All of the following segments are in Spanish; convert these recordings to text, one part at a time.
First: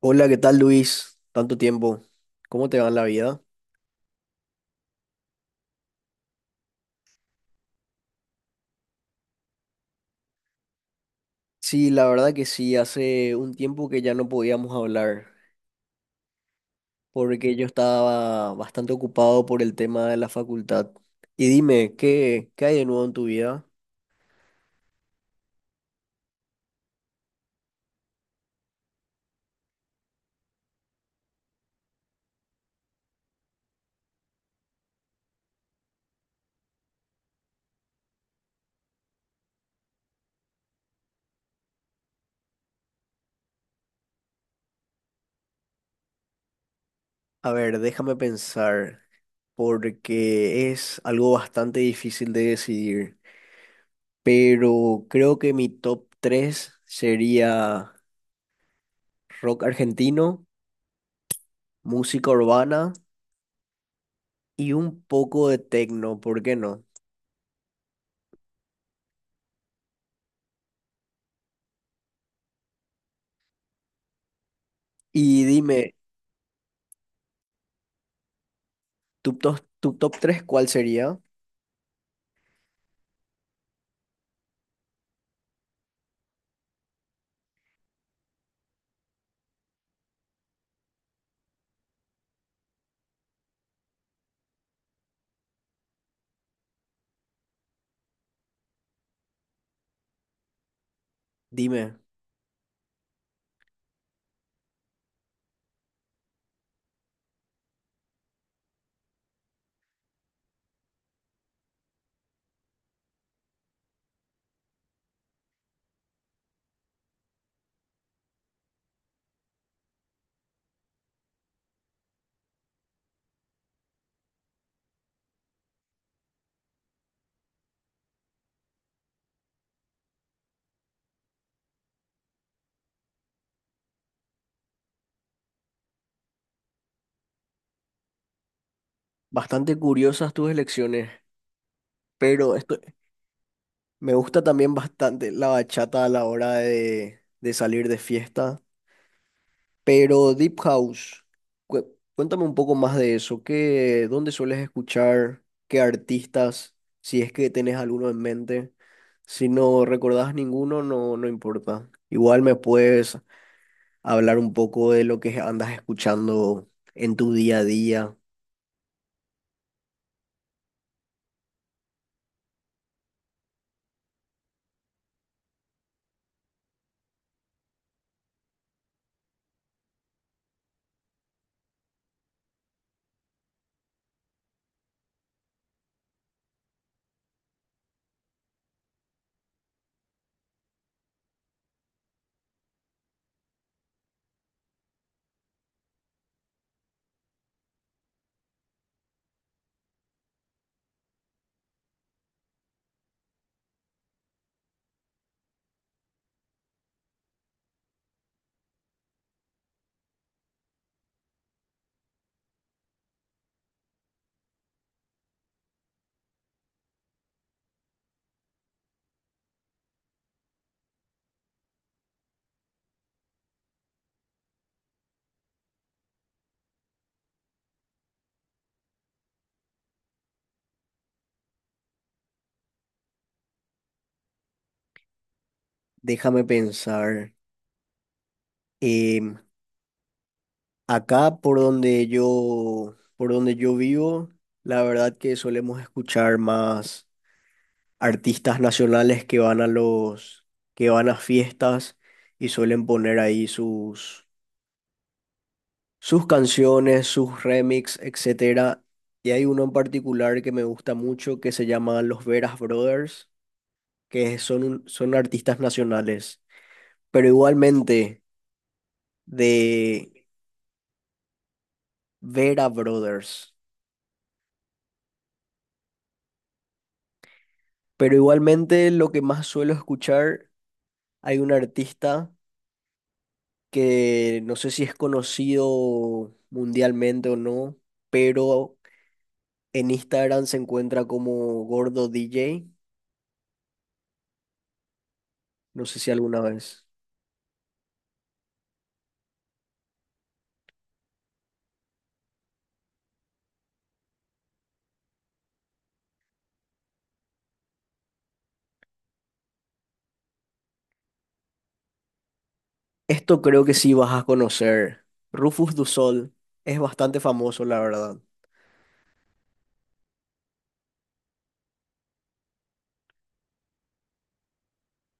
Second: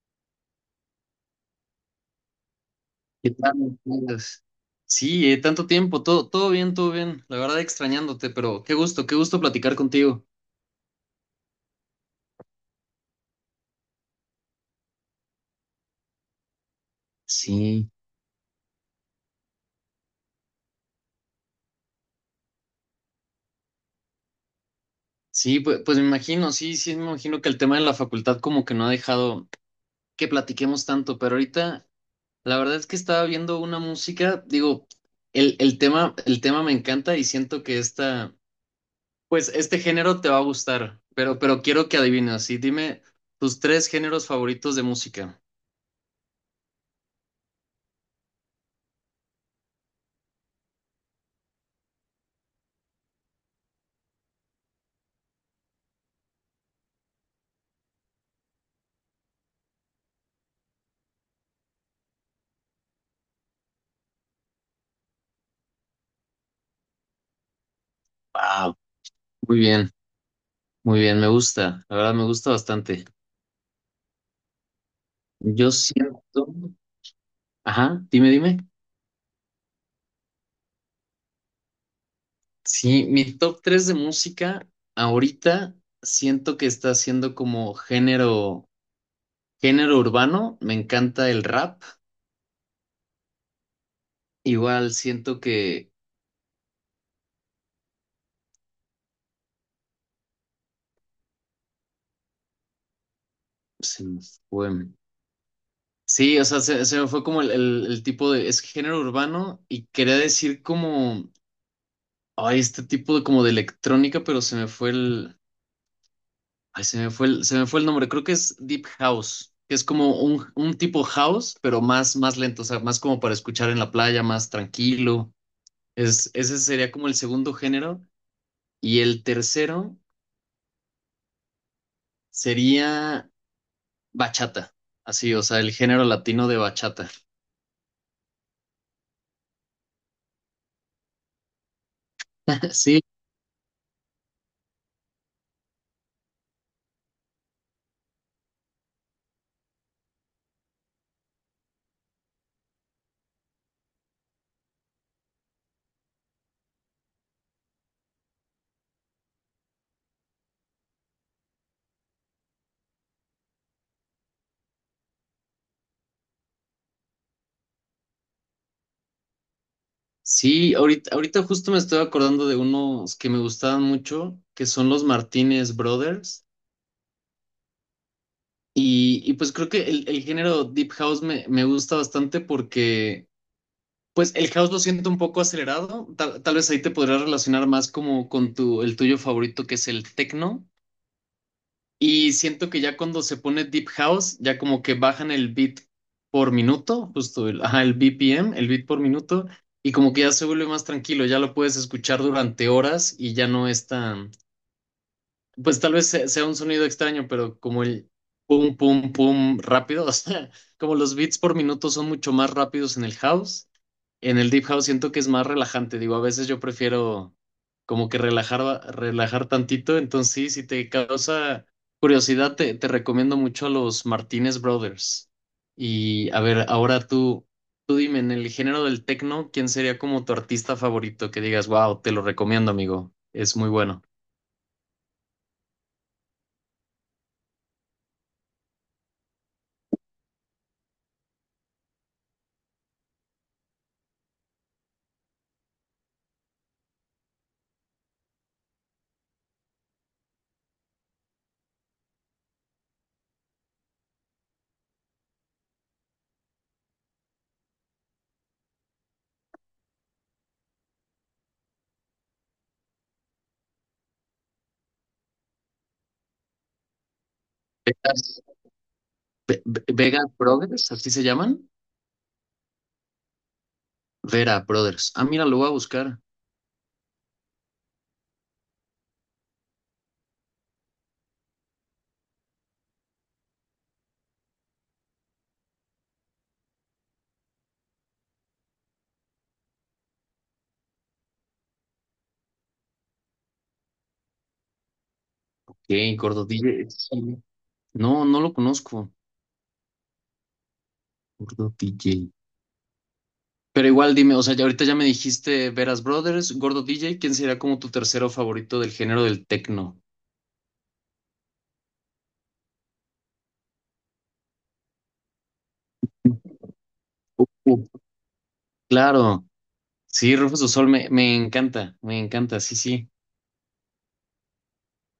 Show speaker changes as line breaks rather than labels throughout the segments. Hola, ¿qué tal, Luis? Tanto tiempo. ¿Cómo te va en la
¿Qué
vida?
tal, Carlos? Sí, tanto tiempo, todo bien, todo bien. La verdad extrañándote, pero qué gusto platicar contigo.
Sí, la verdad que sí, hace un tiempo que ya no podíamos hablar, porque yo
Sí,
estaba bastante ocupado por el tema de la facultad. Y dime, ¿qué hay de nuevo en tu vida?
sí, pues me imagino, sí, sí, me imagino que el tema de la facultad como que no ha dejado que platiquemos tanto, pero ahorita la verdad es que estaba viendo una música, digo, el tema me encanta y siento que pues este género te va a gustar, pero quiero que adivines, sí, dime tus tres géneros favoritos de música.
A ver, déjame pensar, porque es algo bastante difícil de decidir, pero creo que mi top 3 sería rock argentino, música urbana y un poco de techno. ¿Por qué no?
Wow, muy bien. Muy bien, me gusta, la verdad me gusta bastante.
Y
Yo
dime,
siento, ajá, dime, dime.
tu top tres, ¿cuál sería?
Sí, mi top 3 de música ahorita siento que está siendo como género urbano, me encanta el rap, igual siento que
Dime,
se me fue. Sí, o sea, se me fue como el tipo es género urbano y quería decir como, ay, este tipo de como de electrónica, pero se me fue el Ay, se me fue el nombre, creo que es Deep House, que es como un tipo house, pero más, más lento, o sea, más como para escuchar en la playa, más tranquilo. Ese sería como el segundo género. Y el tercero sería bachata, así, o sea, el género latino de bachata.
bastante curiosas tus elecciones, pero esto,
Sí,
me gusta también bastante la bachata a la hora de salir de fiesta, pero Deep House, cué- cuéntame un poco más de eso, ¿qué, dónde sueles escuchar? ¿Qué artistas? Si es que tenés alguno en mente, si no recordás ninguno, no, no importa. Igual me puedes hablar un poco de lo que andas escuchando en tu día a día.
sí, ahorita justo me estoy acordando de unos que me gustaban mucho, que son los Martínez Brothers. Y pues creo que el género Deep House me gusta bastante porque pues el house lo siento un poco acelerado. Tal vez ahí te podrías relacionar más como con el tuyo favorito, que es el techno. Y siento que ya cuando se pone deep house, ya como que bajan el beat por minuto, justo ajá, el BPM, el beat por minuto, y como que ya se vuelve más tranquilo, ya lo puedes escuchar durante horas y ya no es tan, pues tal vez sea un sonido extraño, pero como el pum, pum, pum rápido, o sea, como los beats por minuto son mucho más rápidos en el house en el Deep House siento que es más relajante, digo, a veces yo prefiero como que relajar tantito, entonces sí, si te causa curiosidad, te recomiendo mucho a los Martínez Brothers. Y a ver, ahora tú dime, en el género del techno, ¿quién sería como tu artista favorito que digas, wow, te lo recomiendo, amigo, es muy bueno?
Déjame pensar. Em, Acá por donde yo vivo, la verdad que solemos escuchar más artistas nacionales que van a que van a fiestas y suelen poner ahí sus canciones, sus remix, etcétera. Y hay uno en particular que me gusta mucho que se llama Los Veras Brothers, que son, son artistas nacionales. Pero igualmente
Vegas,
de
Vegas Brothers, ¿así se llaman?
Vera Brothers.
Vera Brothers. Ah, mira, lo voy a buscar.
Pero igualmente lo que más suelo escuchar, hay un artista que no sé si es conocido mundialmente o no, pero en Instagram se encuentra como Gordo DJ,
Ok,
no sé si alguna
Gordo
vez.
DJ. Sí. No lo conozco. Gordo DJ. Pero igual dime, o sea, ya ahorita ya me dijiste Veras Brothers, Gordo DJ, ¿quién sería como tu tercero favorito del género del tecno?
Esto creo que sí vas a conocer. Rufus Du Sol es bastante famoso,
Uh,
la verdad.
claro, sí, Rufus du Sol me encanta, me encanta, sí, sí.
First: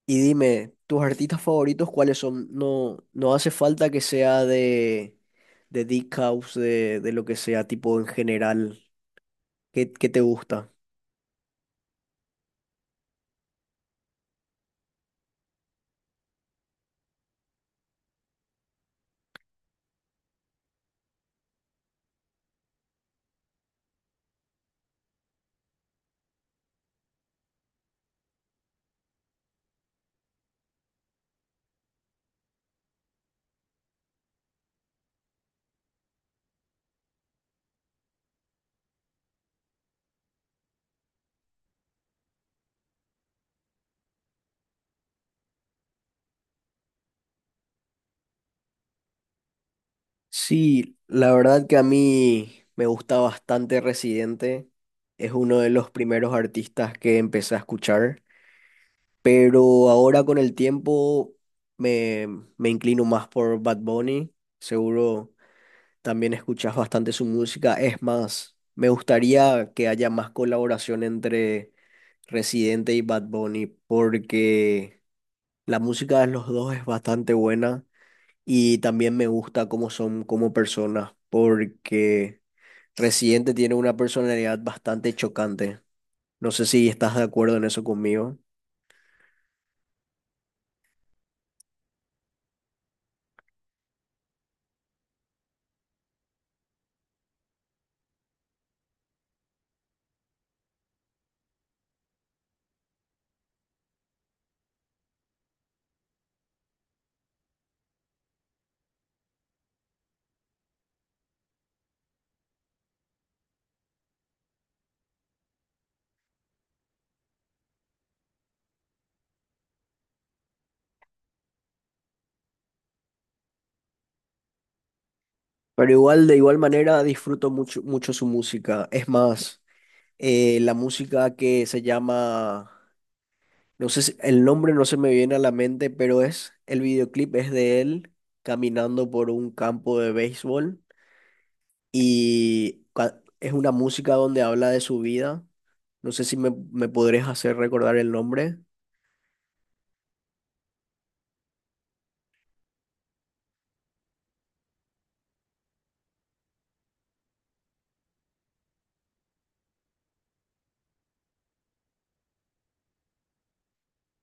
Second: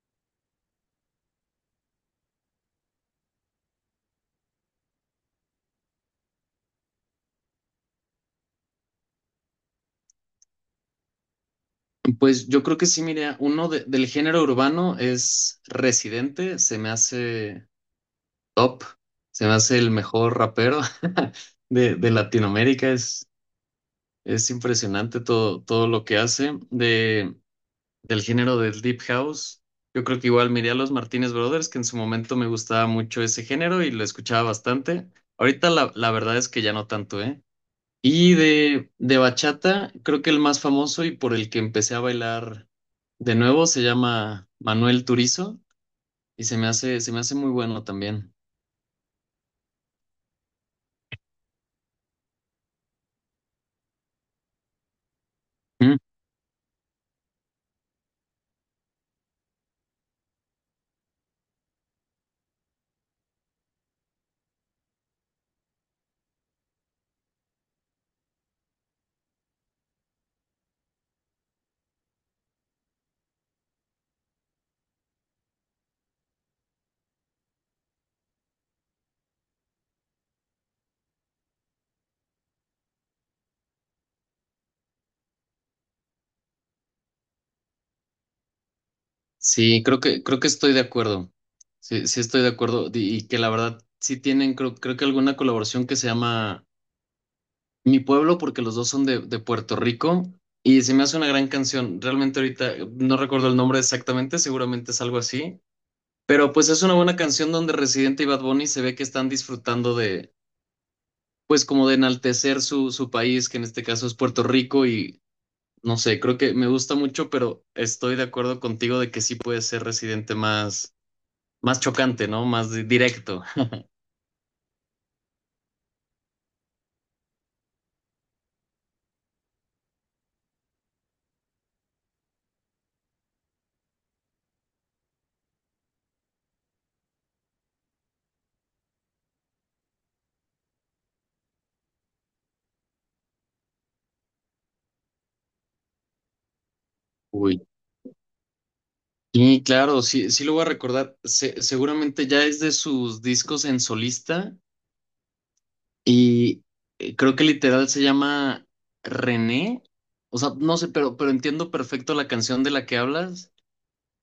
Y dime, ¿tus artistas favoritos cuáles son? No, no hace falta que sea de Deep House, de lo que sea, tipo en general. ¿Qué, qué te gusta?
Pues yo creo que sí, mira, uno del género urbano es Residente, se me hace top, se me hace el mejor rapero de Latinoamérica, es impresionante todo lo que hace. Del género del Deep House. Yo creo que igual miré a los Martínez Brothers, que en su momento me gustaba mucho ese género y lo escuchaba bastante. Ahorita la verdad es que ya no tanto, ¿eh? Y de bachata, creo que el más famoso y por el que empecé a bailar de nuevo se llama Manuel Turizo y se me hace muy bueno también.
Sí, la verdad que a mí me gusta bastante Residente. Es uno de los
Mm.
primeros artistas que empecé a escuchar, pero ahora con el tiempo me, me inclino más por Bad Bunny. Seguro también escuchas bastante su música. Es más, me gustaría que haya más colaboración entre Residente y Bad Bunny porque la música de los dos es bastante buena. Y también me gusta cómo son como personas, porque Residente tiene una personalidad bastante chocante. No sé si estás de acuerdo en eso conmigo,
Sí, creo que estoy de acuerdo. Sí, sí estoy de acuerdo. Y que la verdad sí tienen, creo que alguna colaboración que se llama Mi pueblo, porque los dos son de Puerto Rico y se me hace una gran canción. Realmente ahorita no recuerdo el nombre exactamente, seguramente es algo así, pero pues es una buena canción donde Residente y Bad Bunny se ve que están disfrutando de, pues como de enaltecer su país, que en este caso es Puerto Rico y no sé, creo que me gusta mucho, pero estoy de acuerdo contigo de que sí puede ser Residente más, más chocante, ¿no? Más directo.
pero igual, de igual manera, disfruto mucho, mucho su música. Es más, la música que se llama, no sé el nombre no se me viene a la mente, pero es, el videoclip es de él caminando por un campo de béisbol y es una música donde habla de su vida. No sé si me podrías hacer
Uy.
recordar el nombre.
Y claro, sí, sí lo voy a recordar. Seguramente ya es de sus discos en solista. Y creo que literal se llama René. O sea, no sé, pero entiendo perfecto la canción de la que hablas.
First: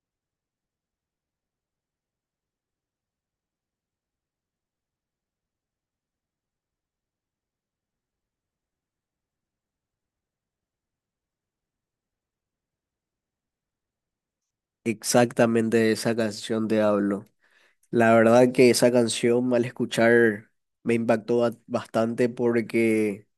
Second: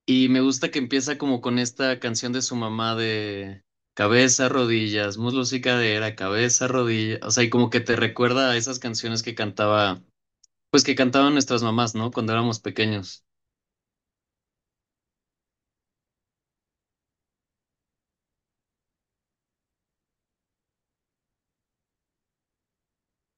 Y me gusta que empieza como con esta canción de su mamá de cabeza, rodillas, muslos y cadera, cabeza, rodilla. O sea, y como que te recuerda a esas canciones pues que cantaban nuestras mamás, ¿no? Cuando éramos pequeños.
Exactamente de esa canción te hablo. La verdad que esa canción al escuchar me impactó bastante porque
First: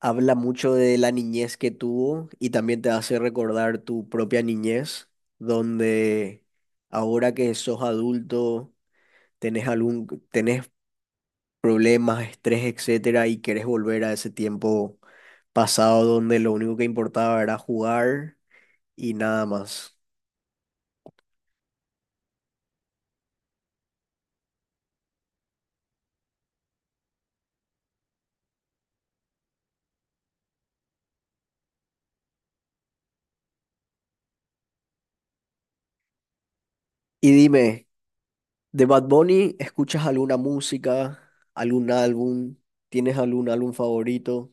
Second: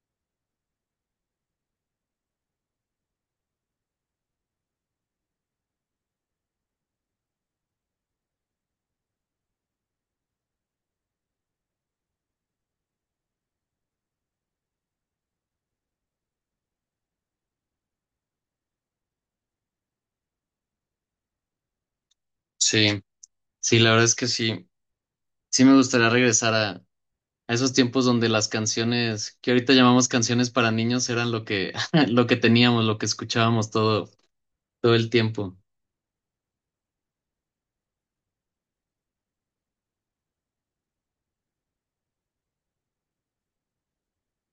habla mucho de la niñez que tuvo y también te hace recordar tu propia niñez, donde ahora que sos adulto, tenés algún, tenés problemas, estrés, etcétera, y querés volver a ese tiempo pasado donde lo único que importaba era jugar y nada más.
Sí, sí, la verdad es que sí. Sí me gustaría regresar a esos tiempos donde las canciones que ahorita llamamos canciones para niños eran lo que, lo que teníamos, lo que escuchábamos todo el tiempo.
Y dime, de Bad Bunny, ¿escuchas alguna música, algún álbum? ¿Tienes algún álbum favorito?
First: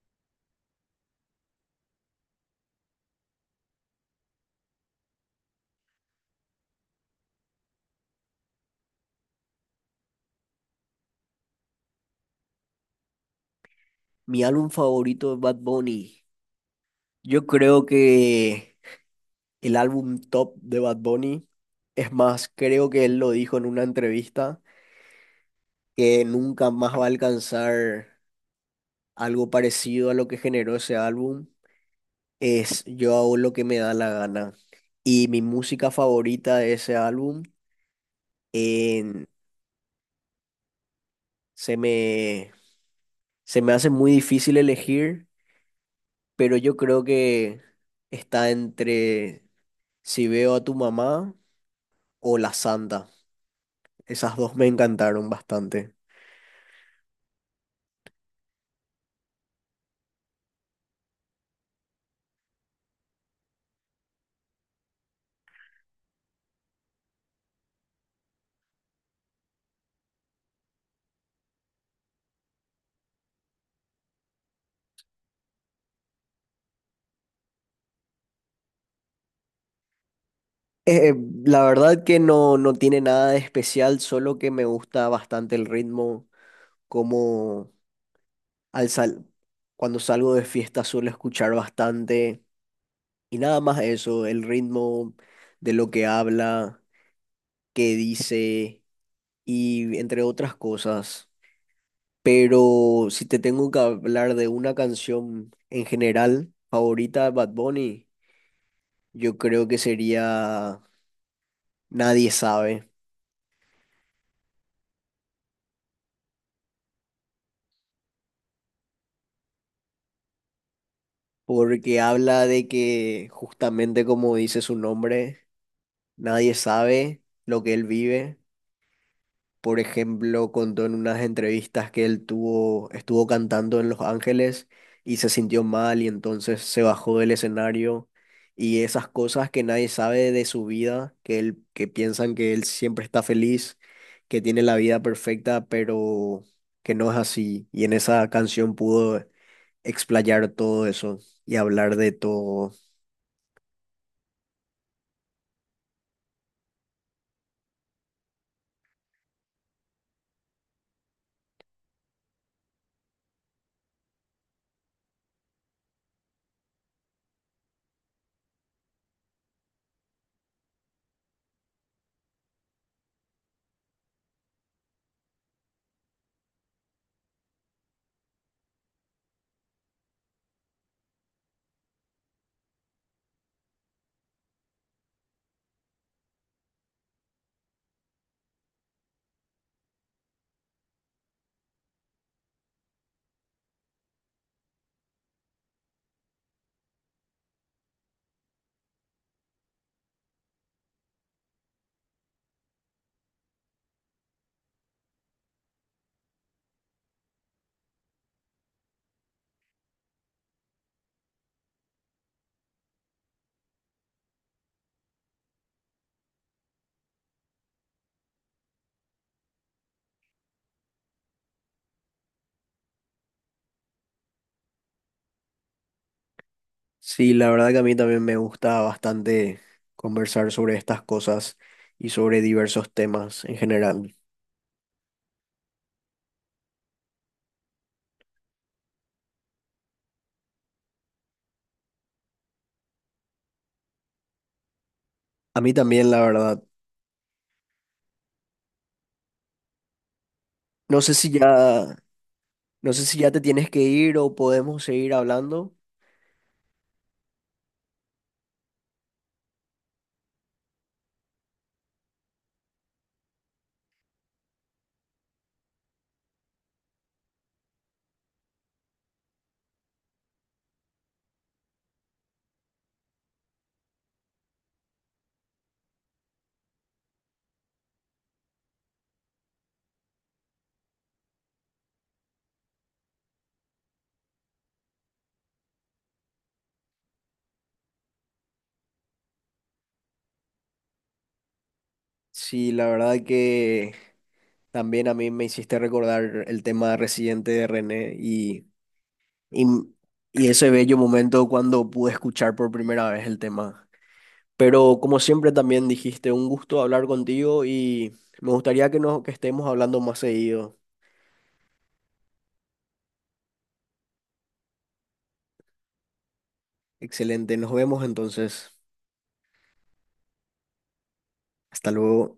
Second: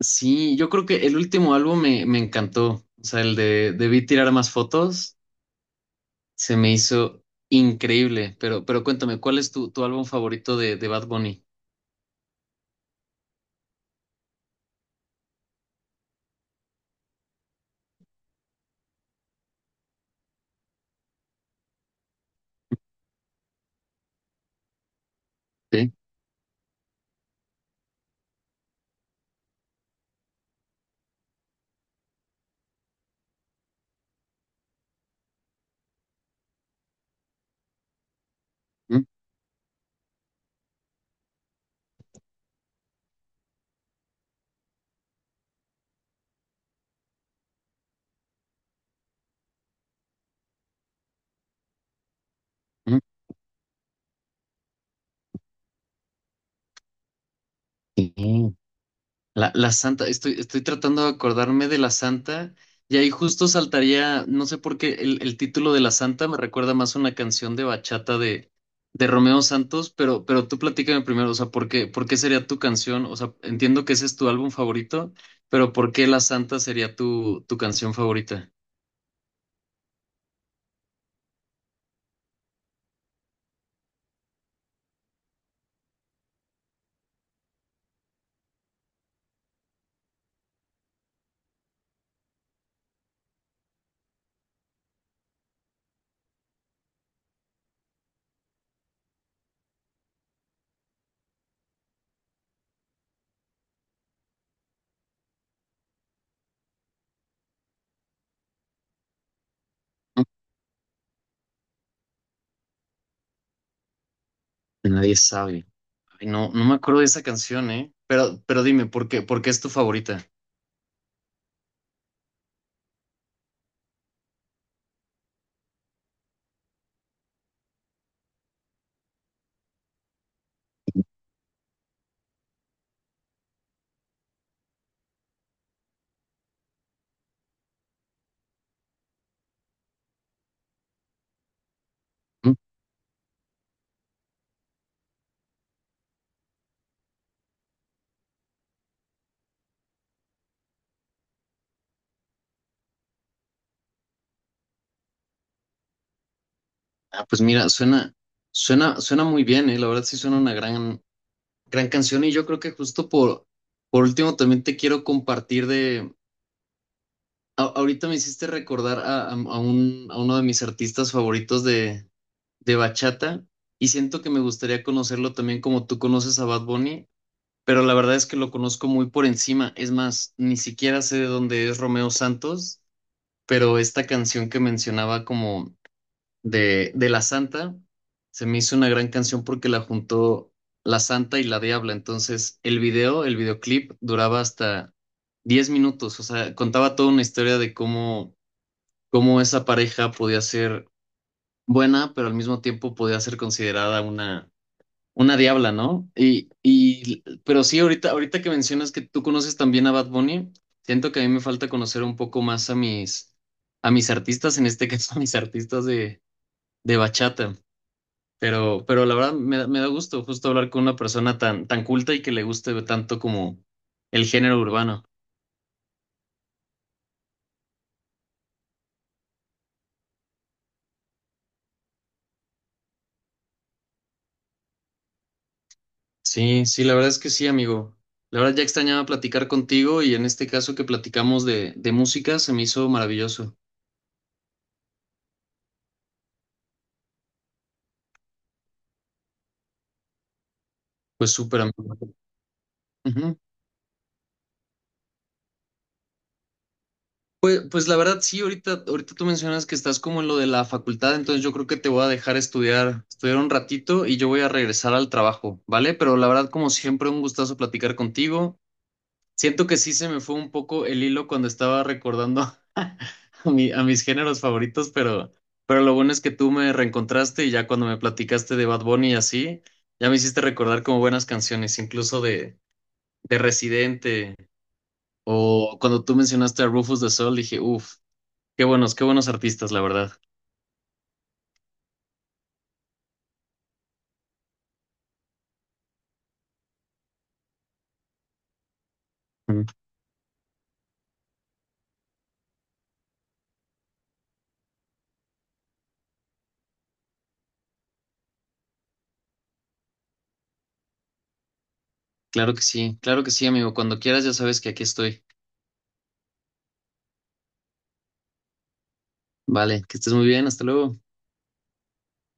Sí, yo creo que el último álbum me encantó. O sea, el de Debí tirar más fotos se me hizo increíble. Pero cuéntame, ¿cuál es tu álbum favorito de Bad Bunny?
Mi álbum favorito de Bad Bunny. Yo creo que el álbum top de Bad Bunny, es más, creo que él lo dijo en una entrevista,
Sí.
que nunca más va a alcanzar algo parecido a lo que generó ese álbum, es Yo hago lo que me da la gana. Y mi música favorita de ese álbum
Mm,
en, se me Se me hace muy difícil elegir, pero yo creo que está entre si veo a tu mamá o la
mm.
santa. Esas dos me encantaron bastante.
Sí. La santa, estoy tratando de acordarme de la santa y ahí justo saltaría, no sé por qué, el título de la santa me recuerda más a una canción de bachata de Romeo Santos, pero tú platícame primero, o sea, ¿por qué sería tu canción? O sea, entiendo que ese es tu álbum favorito, pero ¿por qué la santa sería tu canción favorita?
Eh, la verdad que no, no tiene nada de especial, solo que me gusta bastante el ritmo, como al sal cuando salgo de fiesta suelo escuchar bastante y nada más eso, el ritmo de lo que habla, qué dice y entre otras cosas. Pero si te tengo que hablar de una canción en general favorita de Bad Bunny, yo creo que sería Nadie sabe,
Nadie sabe. Ay, no, no me acuerdo de esa canción, ¿eh? Pero dime, ¿por qué es tu favorita?
porque habla de que, justamente como dice su nombre, nadie sabe lo que él vive. Por ejemplo, contó en unas entrevistas que estuvo cantando en Los Ángeles y se sintió mal y entonces se bajó del escenario y esas cosas que nadie sabe de su vida, que que piensan que
Mm.
él siempre está feliz, que tiene la vida perfecta, pero que no es así. Y en esa canción pudo explayar todo eso y hablar de todo.
Ah, pues mira, suena muy bien, ¿eh? La verdad sí suena una gran canción y yo creo que justo por último también te quiero compartir de, ahorita me hiciste recordar a uno de mis artistas favoritos de bachata y siento que me gustaría conocerlo también como tú conoces a Bad Bunny, pero la verdad es que lo conozco muy por encima, es más, ni siquiera sé de dónde es Romeo Santos, pero esta canción que mencionaba como de La Santa, se me hizo una gran canción porque la juntó La Santa y La Diabla. Entonces, el videoclip duraba hasta 10 minutos, o sea, contaba toda una historia de cómo esa pareja podía ser buena, pero al mismo tiempo podía ser considerada una diabla, ¿no? Pero sí, ahorita que mencionas que tú conoces también a Bad Bunny, siento que a mí me falta conocer un poco más a mis, artistas, en este caso a mis artistas de bachata. Pero la verdad me da gusto justo hablar con una persona tan culta y que le guste tanto como el género urbano.
Sí, la verdad que a mí también me gusta bastante conversar sobre estas cosas y sobre diversos temas en general.
Sí, sí, la verdad es que sí, amigo. La verdad ya extrañaba platicar contigo y en este caso que platicamos de música se me hizo maravilloso.
A mí también, la verdad. No sé si
Pues súper
ya,
amigo.
no sé si ya
Ujú.
te tienes que ir o podemos seguir hablando.
Pues la verdad sí, ahorita tú mencionas que estás como en lo de la facultad, entonces yo creo que te voy a dejar estudiar un ratito y yo voy a regresar al trabajo, ¿vale? Pero la verdad como siempre un gustazo platicar contigo. Siento que sí se me fue un poco el hilo cuando estaba recordando a, a mis géneros favoritos, pero lo bueno es que tú me reencontraste y ya cuando me platicaste de Bad Bunny y así, ya me hiciste recordar como buenas canciones, incluso de Residente o cuando tú mencionaste a Rufus de Sol, dije, uff, qué buenos artistas, la verdad.
Sí, la verdad que también a mí me hiciste recordar el tema residente de René y,
Mm.
y ese bello momento cuando pude escuchar por primera vez el tema. Pero como siempre también dijiste, un gusto hablar contigo y me gustaría que, que estemos hablando más seguido.
Claro que sí, amigo. Cuando quieras ya sabes que aquí estoy.
Excelente, nos vemos entonces.
Vale, que estés muy bien, hasta luego.
Hasta luego.